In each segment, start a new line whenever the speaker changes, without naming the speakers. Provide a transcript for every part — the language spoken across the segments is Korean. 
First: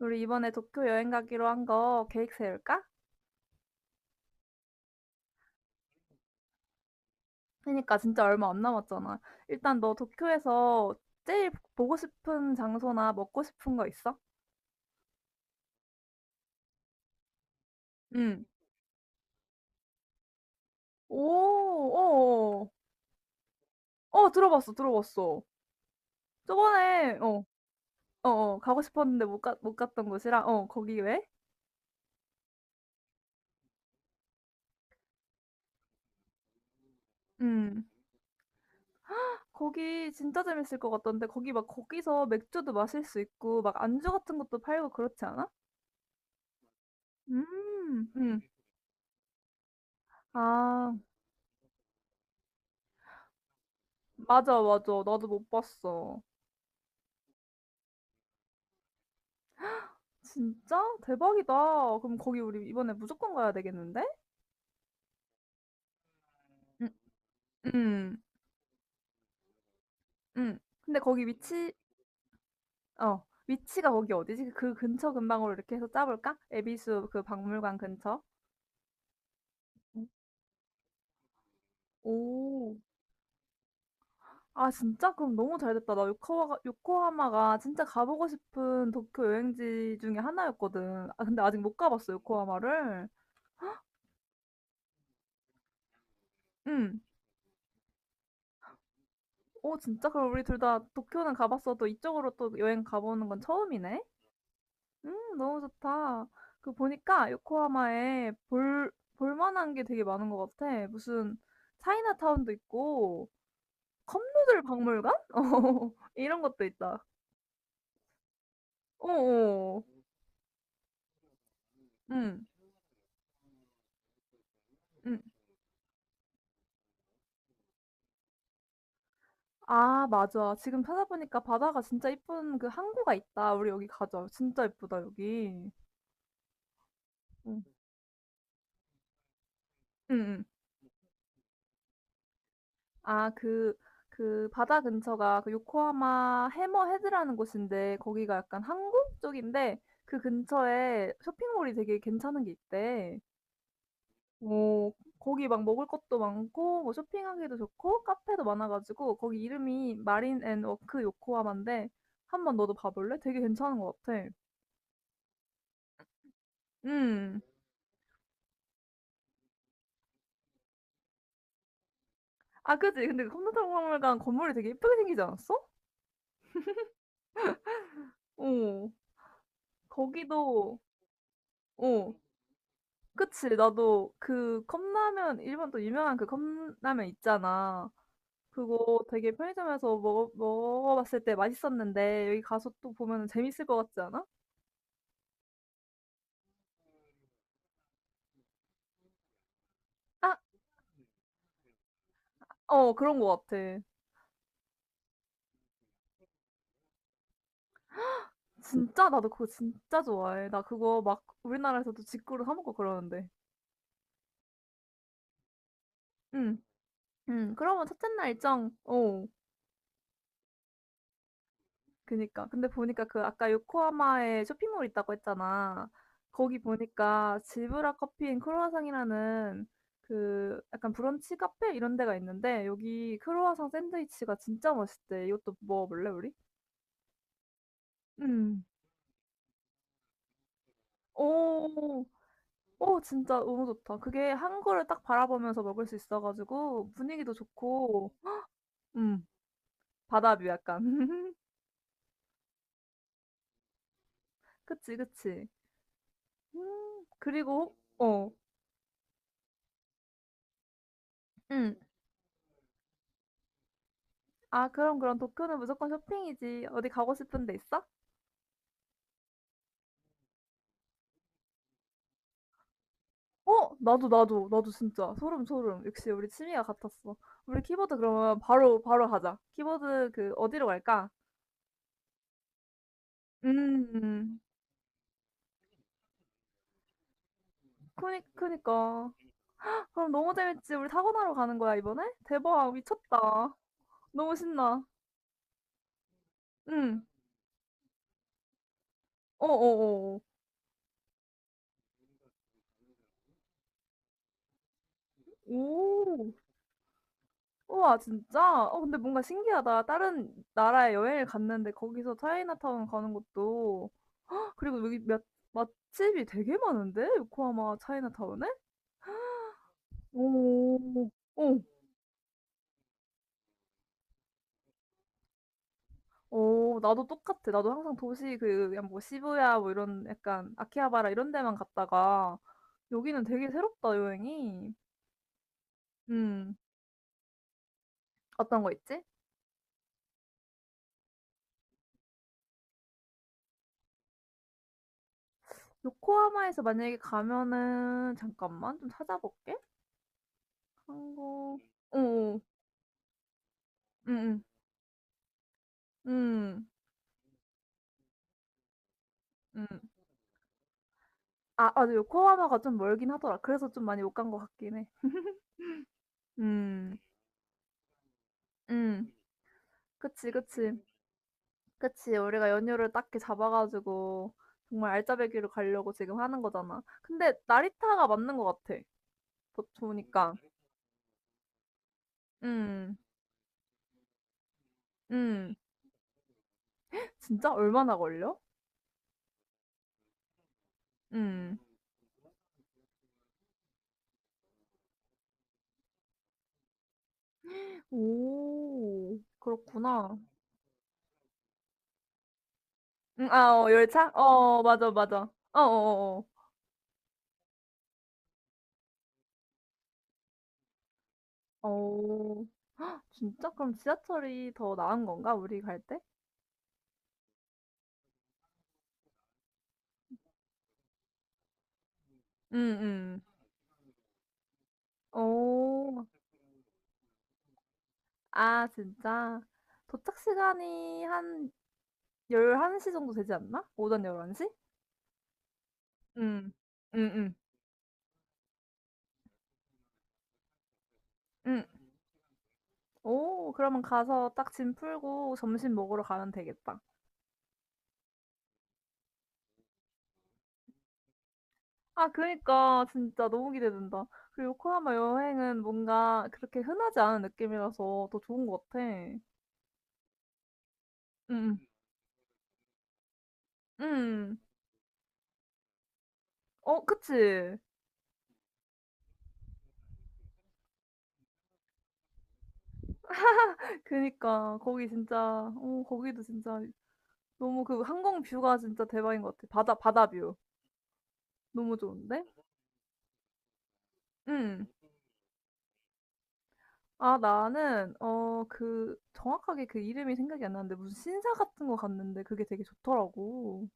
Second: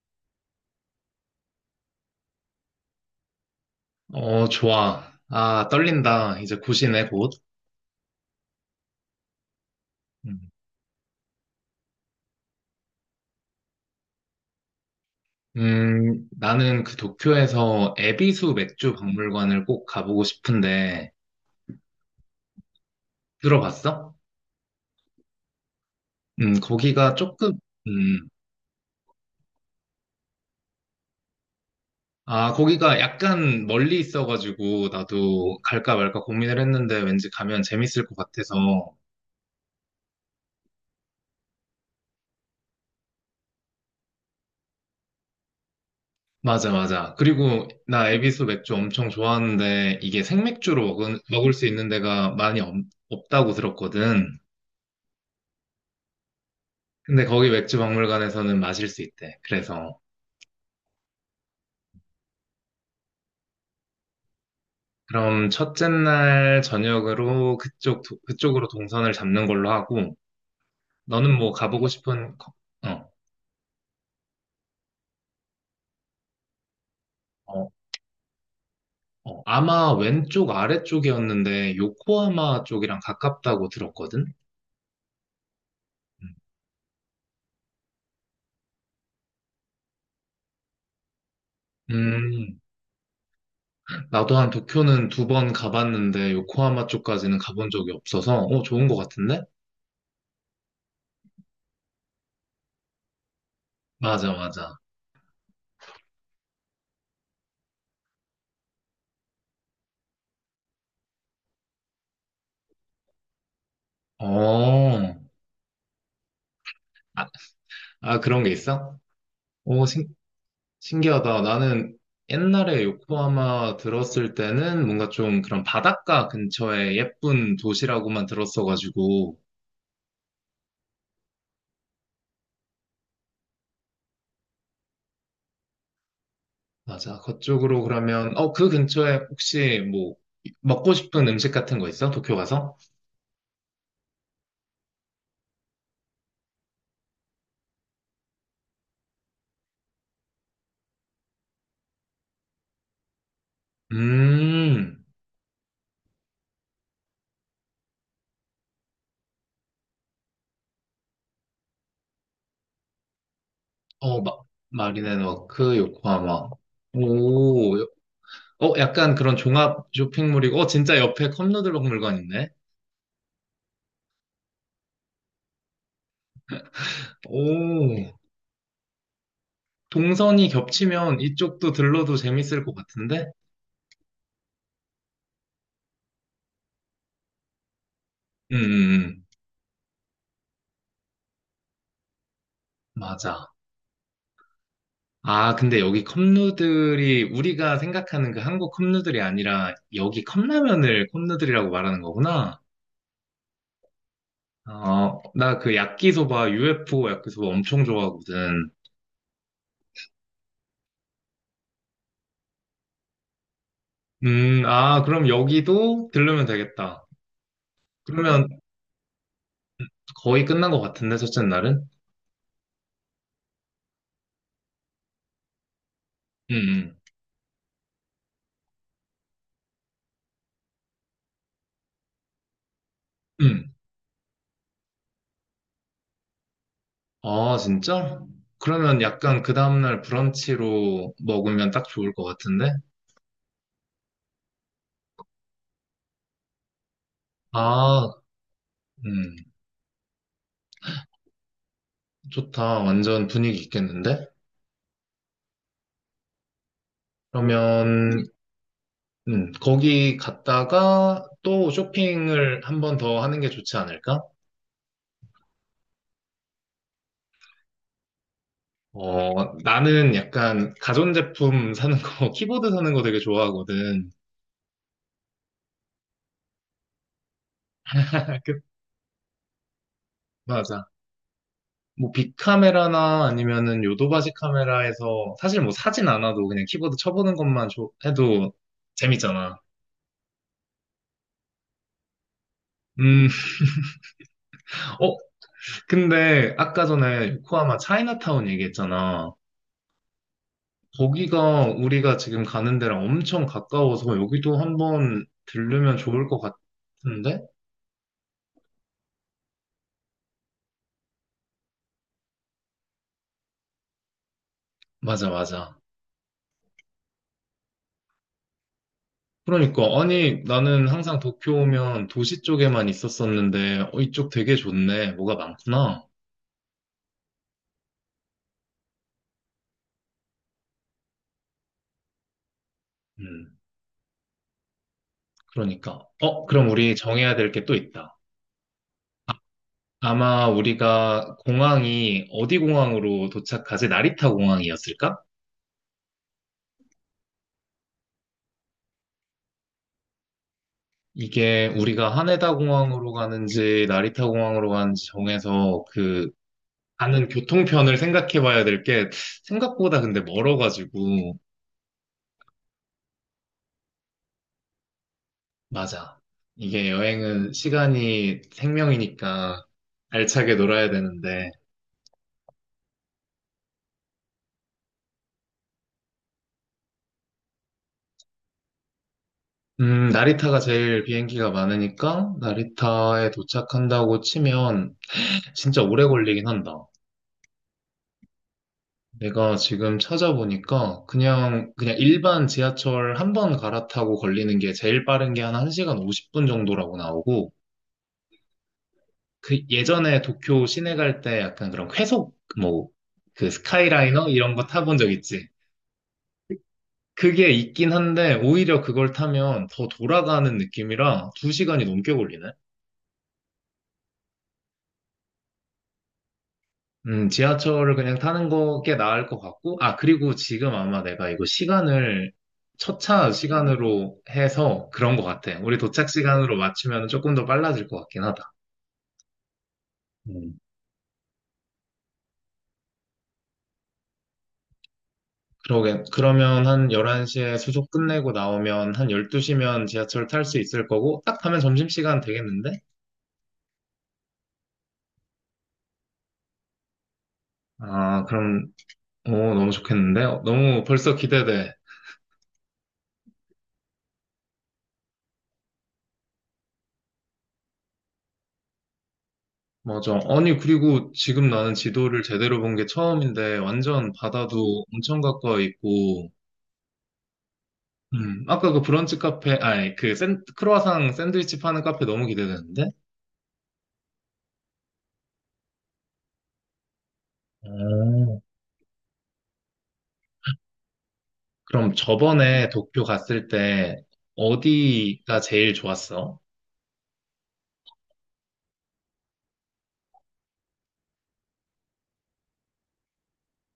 우리 이번에 도쿄 여행 가기로 한 거 계획 세울까?
어, 좋아. 아, 떨린다. 이제 곧이네, 곧.
그러니까 진짜 얼마 안 남았잖아. 일단 너
음,
도쿄에서 제일 보고 싶은 장소나 먹고 싶은 거 있어?
나는 그 도쿄에서
응.
에비수 맥주 박물관을 꼭 가보고 싶은데,
오, 어,
들어봤어?
어, 어, 들어봤어.
거기가
저번에 어,
조금, 음,
어, 어, 가고 싶었는데 못 갔던 곳이라 어, 거기 왜?
아, 거기가 약간 멀리 있어가지고, 나도 갈까 말까 고민을 했는데, 왠지 가면
응.
재밌을 것 같아서.
거기 진짜 재밌을 것 같던데, 거기 막 거기서 맥주도 마실 수 있고 막 안주 같은 것도 팔고 그렇지 않아?
맞아, 맞아. 그리고 나
응.
에비수 맥주 엄청 좋아하는데, 이게 생맥주로
아,
먹을 수 있는 데가 많이 없다고 들었거든.
맞아, 맞아. 나도 못 봤어.
근데 거기 맥주 박물관에서는 마실 수 있대. 그래서
진짜? 대박이다. 그럼 거기 우리 이번에 무조건 가야 되겠는데?
그럼 첫째 날 저녁으로
응, 응,
그쪽으로 동선을 잡는 걸로 하고
응. 근데 거기
너는 뭐
위치,
어,
어, 위치가 거기 어디지? 그 근처 근방으로 이렇게 해서 짜볼까? 에비수 그
어,
박물관 근처?
어. 아마
응.
왼쪽 아래쪽이었는데 요코하마
오,
쪽이랑 가깝다고 들었거든.
아, 진짜? 그럼 너무 잘 됐다. 나 요코하마가 진짜 가보고 싶은 도쿄 여행지 중에 하나였거든. 아, 근데 아직 못 가봤어,
음,
요코하마를.
나도 한 도쿄는 2번 가봤는데
응.
요코하마 쪽까지는 가본 적이 없어서 어, 좋은 것 같은데?
오, 진짜? 그럼 우리 둘 다 도쿄는 가봤어도 이쪽으로 또 여행 가보는 건 처음이네?
맞아, 맞아.
너무 좋다. 그 보니까 요코하마에 볼만한 게 되게 많은 것 같아. 무슨 차이나타운도 있고, 컵누들
어,
박물관? 어, 이런 것도 있다.
아, 아, 그런 게 있어?
어어,
오, 신기하다. 나는
응,
옛날에 요코하마 들었을 때는 뭔가
응.
좀 그런 바닷가 근처에 예쁜 도시라고만 들었어가지고.
아, 맞아. 지금 찾아보니까 바다가 진짜 이쁜 그 항구가 있다. 우리 여기 가자. 진짜 이쁘다, 여기. 응,
맞아.
응,
그쪽으로 그러면, 어, 그 근처에 혹시 뭐,
응.
먹고 싶은 음식 같은 거 있어? 도쿄 가서?
아, 그 바다 근처가 그 요코하마 해머 헤드라는 곳인데, 거기가 약간 항구 쪽인데 그 근처에 쇼핑몰이 되게 괜찮은 게 있대. 오,
음,
거기 막 먹을 것도 많고 뭐 쇼핑하기도 좋고 카페도 많아가지고, 거기 이름이 마린 앤 워크 요코하마인데 한번 너도 봐볼래? 되게 괜찮은 것
어,
같아.
마, 마린앤워크, 요코하마.
음.
오, 어, 약간 그런 종합 쇼핑몰이고, 어, 진짜 옆에 컵누들목 물건 있네.
아, 그치. 근데 그 컴퓨터 박물관 건물이 되게 예쁘게 생기지 않았어?
오,
어.
동선이
거기도
겹치면 이쪽도
어.
들러도 재밌을 것 같은데?
그치. 나도 그 컵라면, 일본 또 유명한 그 컵라면 있잖아.
음,
그거
음, 음.
되게 편의점에서 먹어봤을 때 맛있었는데, 여기 가서 또 보면
맞아.
재밌을 것 같지 않아?
아, 근데 여기 컵누들이 우리가 생각하는 그 한국 컵누들이 아니라 여기
아,
컵라면을 컵누들이라고 말하는 거구나.
어, 그런 것 같아.
어, 나 그 야끼소바, UFO 야끼소바 엄청 좋아하거든.
진짜 나도 그거 진짜 좋아해. 나 그거 막 우리나라에서도 직구로 사 먹고 그러는데.
아, 그럼 여기도 들르면
응,
되겠다.
응. 그러면 첫째 날
그러면
일정. 어.
거의 끝난 것 같은데, 첫째 날은?
그니까. 근데 보니까 그 아까 요코하마에 쇼핑몰 있다고 했잖아.
응,
거기
응,
보니까 질브라 커피 앤 크루아상이라는 그 약간 브런치 카페 이런 데가 있는데, 여기 크루아상
응.
샌드위치가 진짜 맛있대. 이것도 먹어볼래, 우리?
아, 진짜?
음.
그러면 약간 그 다음날 브런치로 먹으면 딱
오,
좋을 것 같은데?
오, 진짜 너무 좋다. 그게 한 거를 딱 바라보면서 먹을 수 있어가지고 분위기도 좋고,
아,
음,
음,
바다뷰 약간.
좋다. 완전 분위기 있겠는데?
그치, 그치. 그리고,
그러면
어,
거기 갔다가 또
응.
쇼핑을 한번 더 하는 게 좋지 않을까?
아, 그럼 도쿄는 무조건 쇼핑이지. 어디 가고 싶은 데 있어?
어, 나는 약간 가전제품 사는 거, 키보드 사는 거 되게
어? 나도
좋아하거든.
나도 나도 진짜 소름 소름. 역시 우리 취미가 같았어. 우리 키보드 그러면 바로 바로 가자. 키보드 그 어디로
맞아.
갈까?
뭐 빅카메라나 아니면은 요도바지
음.
카메라에서 사실 뭐 사진 않아도 그냥 키보드 쳐보는 것만
그니
해도
그니까.
재밌잖아.
그럼 너무 재밌지. 우리 타고나러 가는 거야 이번에? 대박
음,
미쳤다. 너무 신나.
어, 근데 아까
응.
전에 요코하마 차이나타운 얘기했잖아.
어어어.
거기가 우리가 지금 가는 데랑 엄청 가까워서 여기도 한번 들르면 좋을
오.
것 같은데?
우와 진짜? 어, 근데 뭔가 신기하다. 다른 나라에 여행을 갔는데 거기서 차이나타운 가는 것도, 그리고 여기 몇
맞아, 맞아.
맛집이 되게 많은데? 요코하마 차이나타운에?
그러니까, 아니, 나는
오,
항상 도쿄
어.
오면 도시 쪽에만 있었었는데, 어, 이쪽 되게 좋네. 뭐가 많구나.
어, 나도 똑같아. 나도 항상 도시 그 그냥 뭐 시부야 뭐 이런 약간 아키하바라 이런 데만 갔다가, 여기는 되게
음,
새롭다, 여행이.
그러니까. 어,
음,
그럼 우리 정해야 될 게 또 있다.
어떤 거 있지?
아마 우리가 공항이 어디 공항으로 도착하지? 나리타 공항이었을까?
요코하마에서 만약에 가면은 잠깐만 좀 찾아볼게. 한국.
이게
어,
우리가
어,
하네다 공항으로 가는지
음,
나리타
음,
공항으로 가는지 정해서 그
음,
가는 교통편을 생각해 봐야 될 게
음.
생각보다 근데 멀어가지고
아, 맞아. 요코하마가 좀 멀긴 하더라. 그래서 좀 많이 못 간 것 같긴 해.
맞아. 이게
음,
여행은 시간이
음.
생명이니까
그치,
알차게
그치.
놀아야 되는데
그치, 우리가 연휴를 딱히 잡아가지고 정말 알짜배기로 가려고 지금 하는 거잖아. 근데 나리타가 맞는 것 같아. 보니까.
나리타가 제일 비행기가 많으니까
음,
나리타에 도착한다고 치면
음.
진짜 오래 걸리긴 한다.
진짜 얼마나 걸려?
내가 지금 찾아보니까
음.
그냥 일반 지하철 한번 갈아타고 걸리는 게 제일 빠른 게 한 1시간 50분 정도라고 나오고
오,
그
그렇구나.
예전에 도쿄 시내 갈 때 약간 그런 회속 뭐
아,
그
어, 열차? 어,
스카이라이너 이런
어,
거
맞아,
타본 적
맞아.
있지?
어, 어,
그게 있긴 한데 오히려 그걸 타면 더 돌아가는 느낌이라 두
어.
시간이 넘게
어,
걸리네.
어. 진짜? 그럼 지하철이 더 나은 건가? 우리 갈 때?
지하철을 그냥 타는 거 꽤 나을 것 같고, 아, 그리고 지금 아마 내가 이거 시간을
음,
첫차 시간으로 해서 그런 것 같아. 우리
오,
도착 시간으로 맞추면 조금 더 빨라질 것 같긴 하다.
아, 진짜. 도착 시간이 한 11시 정도 되지 않나? 오전 1 1시
그러게.
응
그러면 한
응응
11시에 수속 끝내고 나오면 한 12시면 지하철 탈 수 있을 거고, 딱
응
하면
응.
점심시간 되겠는데?
오, 그러면 가서 딱 짐 풀고 점심 먹으러 가면 되겠다.
아, 그럼, 오, 너무 좋겠는데? 어, 너무 벌써 기대돼.
아, 그니까 진짜 너무 기대된다. 그리고 요코하마 여행은 뭔가 그렇게 흔하지 않은 느낌이라서 더 좋은 것 같아.
맞아. 아니, 그리고 지금 나는
응,
지도를 제대로 본 게 처음인데, 완전
응.
바다도 엄청 가까이 있고,
어, 그치?
아까 그 브런치 카페, 아니, 크로아상 샌드위치 파는 카페 너무 기대되는데?
그니까 거기 진짜, 어, 거기도 진짜 너무 그 항공
오.
뷰가 진짜 대박인 것 같아. 바다 뷰. 너무
그럼
좋은데?
저번에 도쿄 갔을 때
응.
어디가 제일 좋았어?
아, 나는 어 그 정확하게 그 이름이 생각이 안 나는데 무슨 신사 같은 거 갔는데 그게 되게 좋더라고.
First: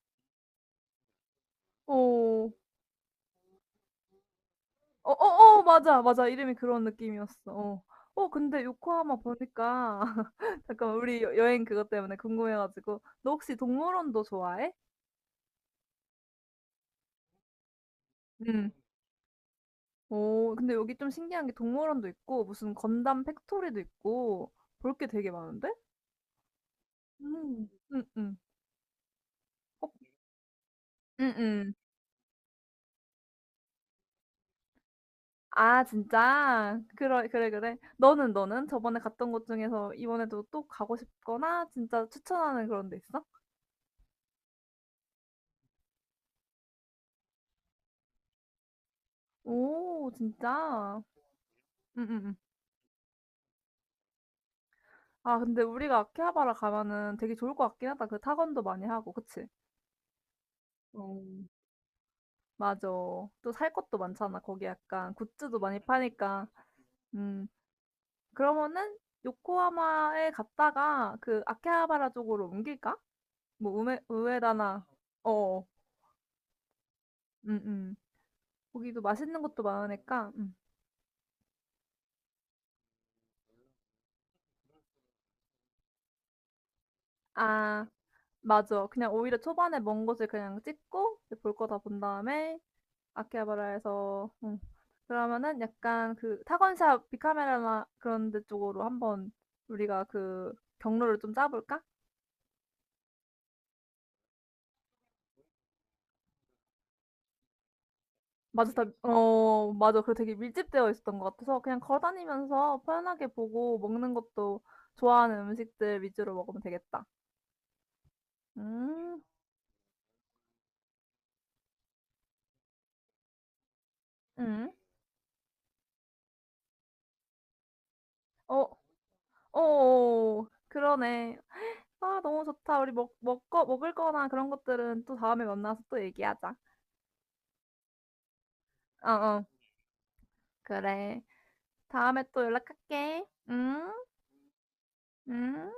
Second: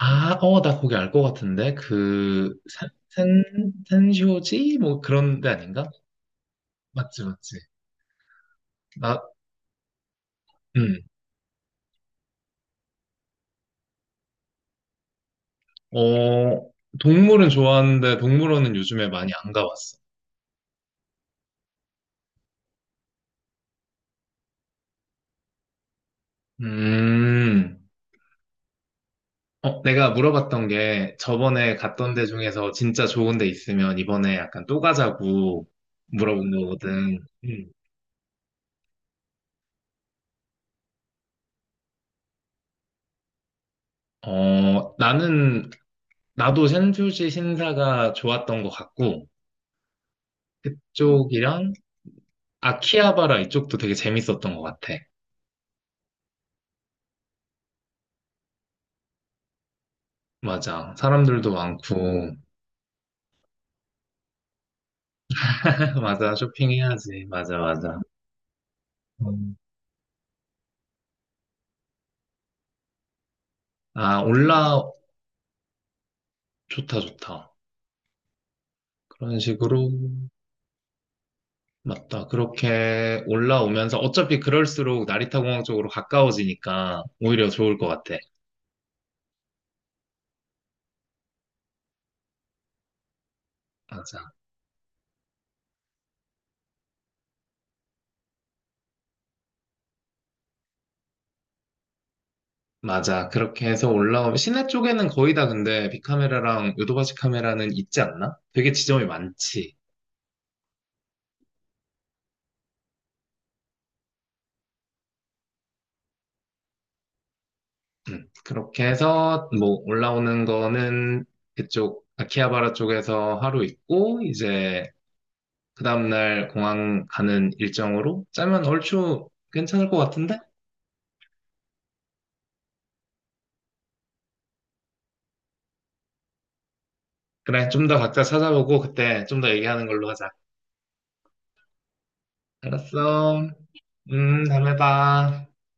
아, 어, 나 거기 알 것 같은데.
어.
그, 산쇼지? 뭐 그런 데
어어어,
아닌가?
맞아. 맞아. 이름이 그런
맞지,
느낌이었어.
맞지.
어. 어, 근데 요코하마
나,
보니까 잠깐만,
음,
우리 여행 그것 때문에 궁금해 가지고, 너 혹시 동물원도 좋아해?
어, 동물은 좋아하는데
응.
동물원은 요즘에 많이 안 가봤어.
오, 근데 여기 좀 신기한 게 동물원도 있고 무슨 건담 팩토리도 있고, 볼 게 되게 많은데? 음.
음,
응응.
어,
어,
내가 물어봤던 게
응응.
저번에 갔던 데 중에서 진짜 좋은 데 있으면 이번에 약간 또 가자고
아,
물어본
진짜? 그
거거든.
래 그래,
음.
그래. 너는, 너는? 저번에 갔던 곳 중에서 이번에도 또 가고 싶거나 진짜 추천하는 그런 데 있어?
어, 나는, 나도 샌쇼지 신사가 좋았던 것 같고,
오, 진짜?
그쪽이랑
응응응.
아키하바라 이쪽도 되게 재밌었던 것 같아.
아, 근데 우리가 아키하바라 가면은 되게 좋을 것 같긴 하다. 그 타건도 많이 하고, 그치?
맞아.
어.
사람들도 많고.
맞아. 또 살 것도 많잖아. 거기 약간 굿즈도 많이
맞아.
파니까.
쇼핑해야지.
음.
맞아, 맞아.
그러면은
음.
요코하마에 갔다가 그 아키하바라 쪽으로 옮길까? 뭐 우메
아,
우에다나 어어.
좋다, 좋다.
응, 응. 거기도
그런
맛있는 것도
식으로.
많으니까
맞다. 그렇게 올라오면서 어차피 그럴수록 나리타 공항 쪽으로 가까워지니까 오히려 좋을
아,
것 같아.
맞아. 그냥 오히려 초반에 먼 곳을 그냥 찍고 볼 거 다 본 다음에 아키하바라에서
맞아.
그러면은 약간 그 타건샵 비카메라나 그런 데 쪽으로 한번 우리가 그 경로를 좀 짜볼까?
맞아. 그렇게 해서 올라오면 시내 쪽에는 거의 다 근데 빅카메라랑 요도바시 카메라는 있지 않나? 되게
맞아, 다,
지점이
어,
많지.
맞아. 그리고 되게 밀집되어 있었던 것 같아서 그냥 걸어다니면서 편하게 보고, 먹는 것도 좋아하는 음식들 위주로 먹으면 되겠다.
그렇게
음,
해서 뭐 올라오는 거는 그쪽 아키하바라 쪽에서 하루 있고
음.
이제 그 다음날 공항 가는 일정으로 짜면
어,
얼추 괜찮을 것 같은데?
어, 그러네. 아, 너무 좋다. 우리 먹을 거나 그런 것들은 또 다음에 만나서 또 얘기하자.
그래, 좀 더 각자 찾아보고
어,
그때 좀
어.
더 얘기하는 걸로 하자.
그래. 다음에 또 연락할게.
알았어.
응?
다음에 봐.
응?